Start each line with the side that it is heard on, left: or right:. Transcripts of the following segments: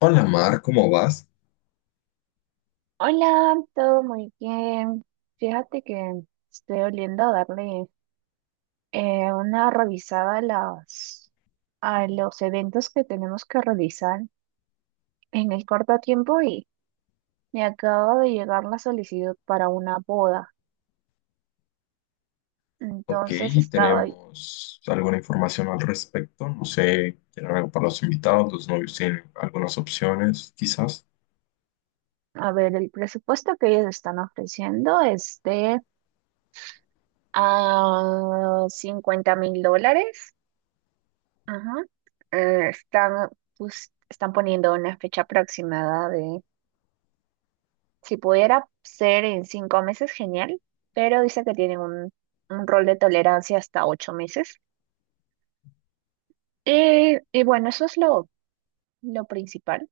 left: Hola Mar, ¿cómo vas?
right: Hola, todo muy bien. Fíjate que estoy oliendo a darle una revisada a los eventos que tenemos que realizar en el corto tiempo y me acaba de llegar la solicitud para una boda.
left: Ok,
right: Entonces estaba
left: ¿tenemos alguna información al respecto? No sé, ¿tienen algo para los invitados? ¿Los novios tienen algunas opciones, quizás?
right: a ver, el presupuesto que ellos están ofreciendo es de a $50,000. Ajá. Están, pues, están poniendo una fecha aproximada de. Si pudiera ser en 5 meses, genial, pero dice que tienen un rol de tolerancia hasta 8 meses. Y bueno, eso es lo principal,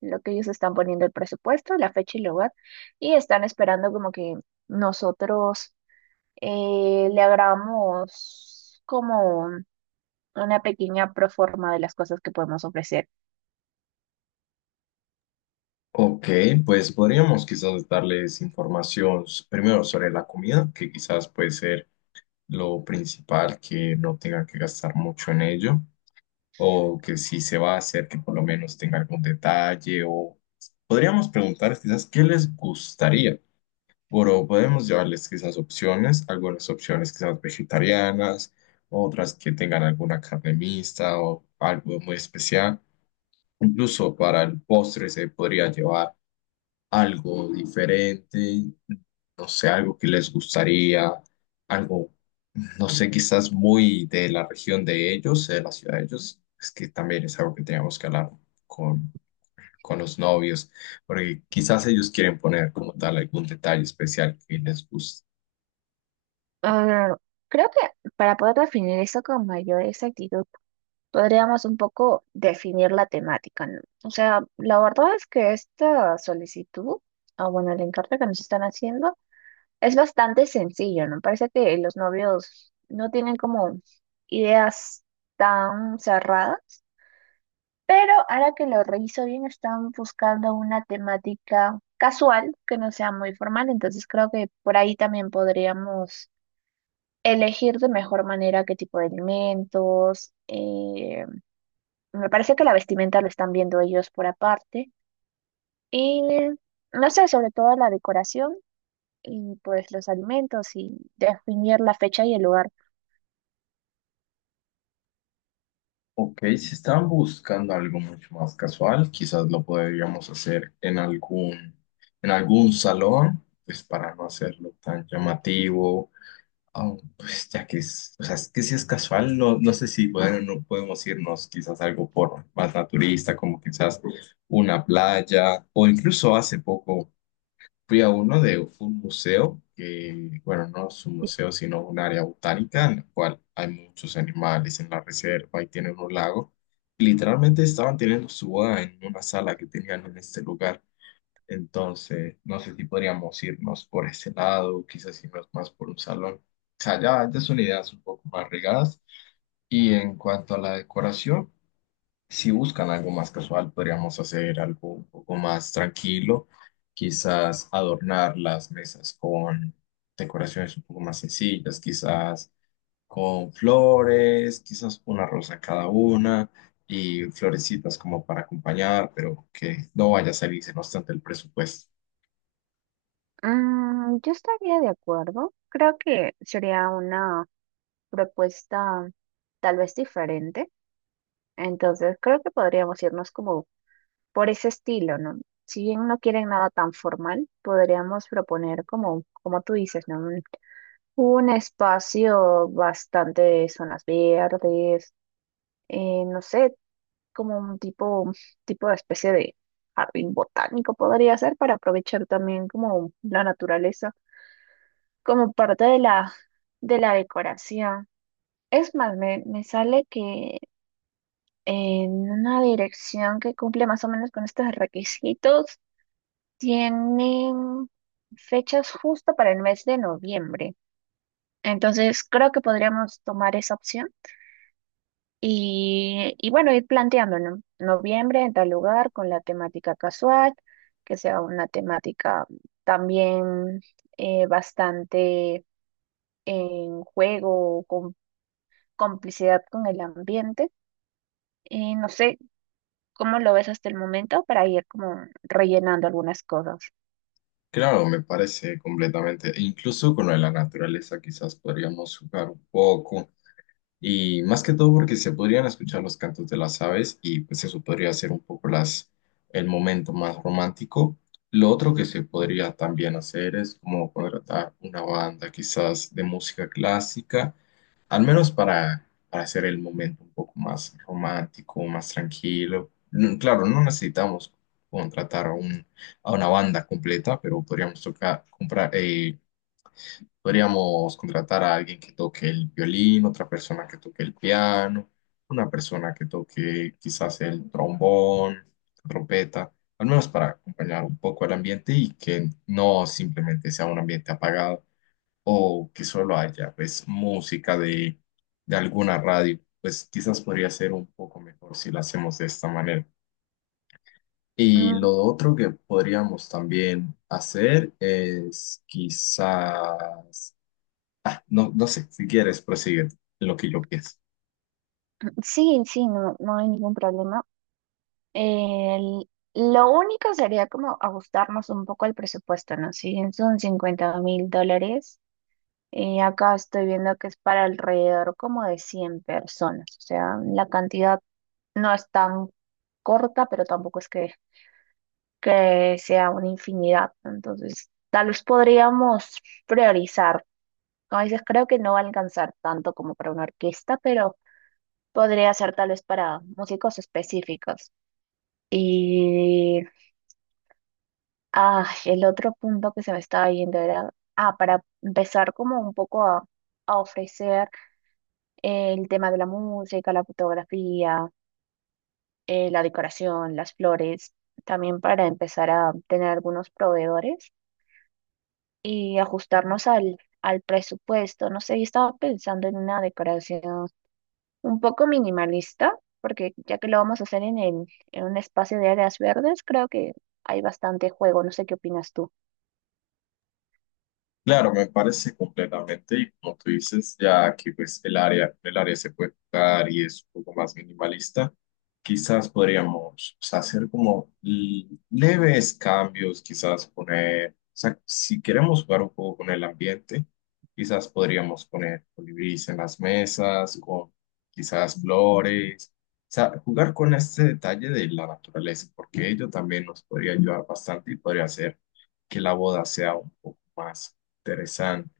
right: lo que ellos están poniendo: el presupuesto, la fecha y lugar, y están esperando como que nosotros le hagamos como una pequeña proforma de las cosas que podemos ofrecer.
left: Ok, pues podríamos quizás darles información primero sobre la comida, que quizás puede ser lo principal, que no tengan que gastar mucho en ello, o que si se va a hacer, que por lo menos tenga algún detalle, o podríamos preguntar quizás qué les gustaría. Pero podemos llevarles quizás opciones, algunas opciones quizás vegetarianas, otras que tengan alguna carne mixta o algo muy especial. Incluso para el postre se podría llevar algo diferente, no sé, algo que les gustaría, algo, no sé, quizás muy de la región de ellos, de la ciudad de ellos. Es que también es algo que teníamos que hablar con, con los novios, porque quizás ellos quieren poner como tal algún detalle especial que les guste.
right: Ah, creo que para poder definir eso con mayor exactitud, podríamos un poco definir la temática, ¿no? O sea, la verdad es que esta solicitud, o bueno, el encargo que nos están haciendo, es bastante sencillo, ¿no? Parece que los novios no tienen como ideas tan cerradas, pero ahora que lo reviso bien, están buscando una temática casual que no sea muy formal, entonces creo que por ahí también podríamos elegir de mejor manera qué tipo de alimentos. Me parece que la vestimenta lo están viendo ellos por aparte. Y no sé, sobre todo la decoración y pues los alimentos, y definir la fecha y el lugar.
left: Ok, si estaban buscando algo mucho más casual, quizás lo podríamos hacer en algún salón, pues para no hacerlo tan llamativo. Ah, pues ya que es, o sea, es que si es casual, no, no sé si bueno, no podemos irnos quizás algo por más naturista, como quizás una playa, o incluso hace poco. Fui a uno de fue un museo, que, bueno, no es un museo, sino un área botánica en la cual hay muchos animales en la reserva y tienen un lago. Y literalmente estaban teniendo su boda en una sala que tenían en este lugar. Entonces, no sé si podríamos irnos por ese lado, quizás irnos más por un salón. O sea, ya, ya son ideas un poco más regadas. Y en cuanto a la decoración, si buscan algo más casual, podríamos hacer algo un poco más tranquilo, quizás adornar las mesas con decoraciones un poco más sencillas, quizás con flores, quizás una rosa cada una y florecitas como para acompañar, pero que no vaya a salirse no obstante el presupuesto.
right: Mm, yo estaría de acuerdo. Creo que sería una propuesta tal vez diferente. Entonces, creo que podríamos irnos como por ese estilo, ¿no? Si bien no quieren nada tan formal, podríamos proponer como, como tú dices, ¿no? Un espacio bastante de zonas verdes, no sé, como un tipo, tipo de especie de jardín botánico podría ser, para aprovechar también como la naturaleza, como parte de la decoración. Es más, me sale que en una dirección que cumple más o menos con estos requisitos, tienen fechas justo para el mes de noviembre. Entonces, creo que podríamos tomar esa opción. Y bueno, ir planteando, ¿no? Noviembre en tal lugar con la temática casual, que sea una temática también bastante en juego, con complicidad con el ambiente. Y no sé cómo lo ves hasta el momento, para ir como rellenando algunas cosas.
left: Claro, me parece completamente, e incluso con lo de la naturaleza, quizás podríamos jugar un poco. Y más que todo porque se podrían escuchar los cantos de las aves y pues eso podría ser un poco las, el momento más romántico. Lo otro que se podría también hacer es como contratar una banda quizás de música clásica, al menos para hacer el momento un poco más romántico, más tranquilo. Mm, claro, no necesitamos contratar a, un, a una banda completa, pero podríamos tocar, comprar, podríamos contratar a alguien que toque el violín, otra persona que toque el piano, una persona que toque quizás el trombón, trompeta, al menos para acompañar un poco el ambiente y que no simplemente sea un ambiente apagado o que solo haya pues música de alguna radio. Pues quizás podría ser un poco mejor si lo hacemos de esta manera. Y
right: Mm,
left: lo otro que podríamos también hacer es quizás. Ah, no, no sé, si quieres, prosigue en lo que yo pienso.
right: sí, sí, no, no hay ningún problema. El- lo único sería como ajustarnos un poco al presupuesto, ¿no? Si bien son $50,000. Acá estoy viendo que es para alrededor como de 100 personas, o sea, la cantidad no es tan corta, pero tampoco es que sea una infinidad. Entonces, tal vez podríamos priorizar. Como dices, creo que no va a alcanzar tanto como para una orquesta, pero podría ser tal vez para músicos específicos. Y el otro punto que se me estaba yendo era, para empezar como un poco a ofrecer. El tema de la música, la fotografía, la decoración, las flores, también para empezar a tener algunos proveedores y ajustarnos al presupuesto. No sé, yo estaba pensando en una decoración un poco minimalista, porque ya que lo vamos a hacer en un espacio de áreas verdes, creo que hay bastante juego. No sé qué opinas tú.
left: Claro, me parece completamente, y como tú dices, ya que pues el área se puede tocar y es un poco más minimalista, quizás podríamos o sea, hacer como leves cambios, quizás poner, o sea, si queremos jugar un poco con el ambiente, quizás podríamos poner colibríes en las mesas, con quizás flores, o sea, jugar con este detalle de la naturaleza, porque ello también nos podría ayudar bastante y podría hacer que la boda sea un poco más interesante.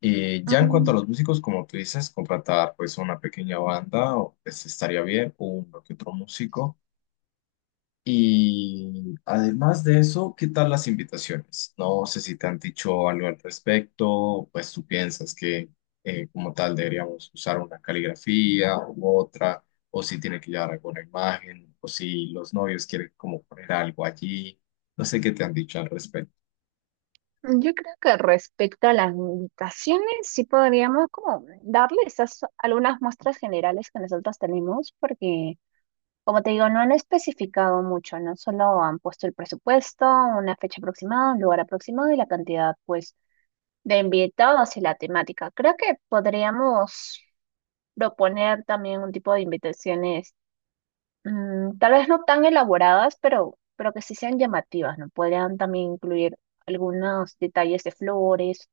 left: Y ya en cuanto a
right: Mm,
left: los músicos, como tú dices, contratar pues una pequeña banda o, pues, estaría bien, uno que otro músico. Y además de eso, ¿qué tal las invitaciones? No sé si te han dicho algo al respecto, pues tú piensas que como tal deberíamos usar una caligrafía u otra, o si tiene que llevar alguna imagen, o si los novios quieren como poner algo allí. No sé qué te han dicho al respecto.
right: yo creo que respecto a las invitaciones, sí podríamos como darle esas algunas muestras generales que nosotros tenemos, porque como te digo, no han especificado mucho, ¿no? Solo han puesto el presupuesto, una fecha aproximada, un lugar aproximado y la cantidad, pues, de invitados y la temática. Creo que podríamos proponer también un tipo de invitaciones, tal vez no tan elaboradas, pero que sí sean llamativas, ¿no? Podrían también incluir algunos detalles de flores.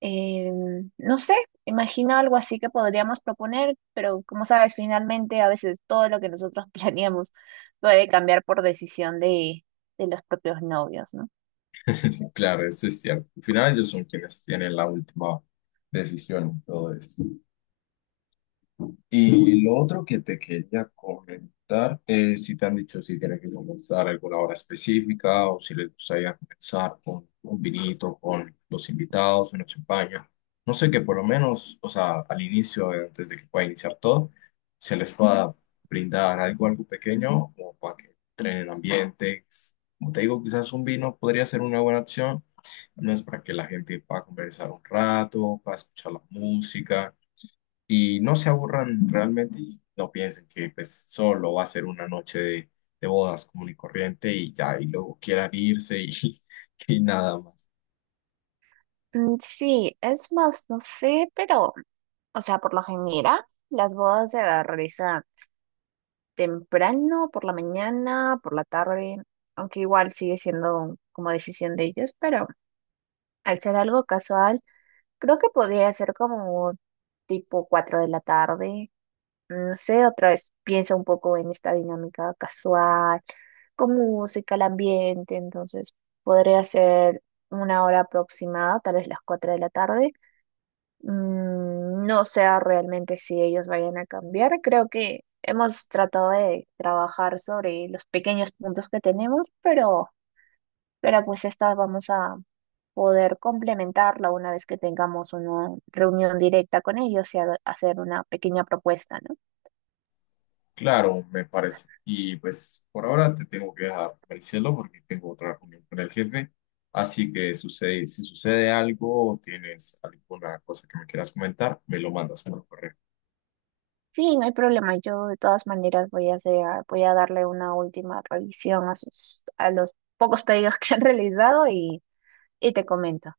right: No sé, imagino algo así que podríamos proponer, pero como sabes, finalmente a veces todo lo que nosotros planeamos puede cambiar por decisión de los propios novios, ¿no?
left: Claro, eso es cierto. Al final ellos son quienes tienen la última decisión en todo esto. Y lo otro que te quería comentar es si te han dicho si tienen que comenzar alguna hora específica o si les gustaría comenzar con un vinito, con los invitados, una champaña. No sé que por lo menos, o sea, al inicio, antes de que pueda iniciar todo, se les pueda brindar algo, algo pequeño o para que entren en ambiente. Como te digo, quizás un vino podría ser una buena opción, no es para que la gente pueda conversar un rato, pueda escuchar la música y no se aburran realmente y no piensen que pues solo va a ser una noche de bodas común y corriente y ya, y luego quieran irse y, y nada más.
right: Mm, sí, es más, no sé, pero, o sea, por lo general, las bodas se realizan temprano, por la mañana, por la tarde, aunque igual sigue siendo como decisión de ellos, pero al ser algo casual, creo que podría ser como tipo 4 de la tarde. No sé, otra vez piensa un poco en esta dinámica casual, con música, el ambiente, entonces podría ser una hora aproximada, tal vez las 4 de la tarde. Mm, no sé realmente si ellos vayan a cambiar, creo que hemos tratado de trabajar sobre los pequeños puntos que tenemos, pero pues esta vamos a poder complementarla una vez que tengamos una reunión directa con ellos y hacer una pequeña propuesta, ¿no?
left: Claro, me parece. Y pues por ahora te tengo que dejar, cielo porque tengo otra reunión con el jefe. Así que sucede, si sucede algo o tienes alguna cosa que me quieras comentar, me lo mandas por correo.
right: Sí, no hay problema. Yo de todas maneras voy a hacer, voy a darle una última revisión a a los pocos pedidos que han realizado y te comento.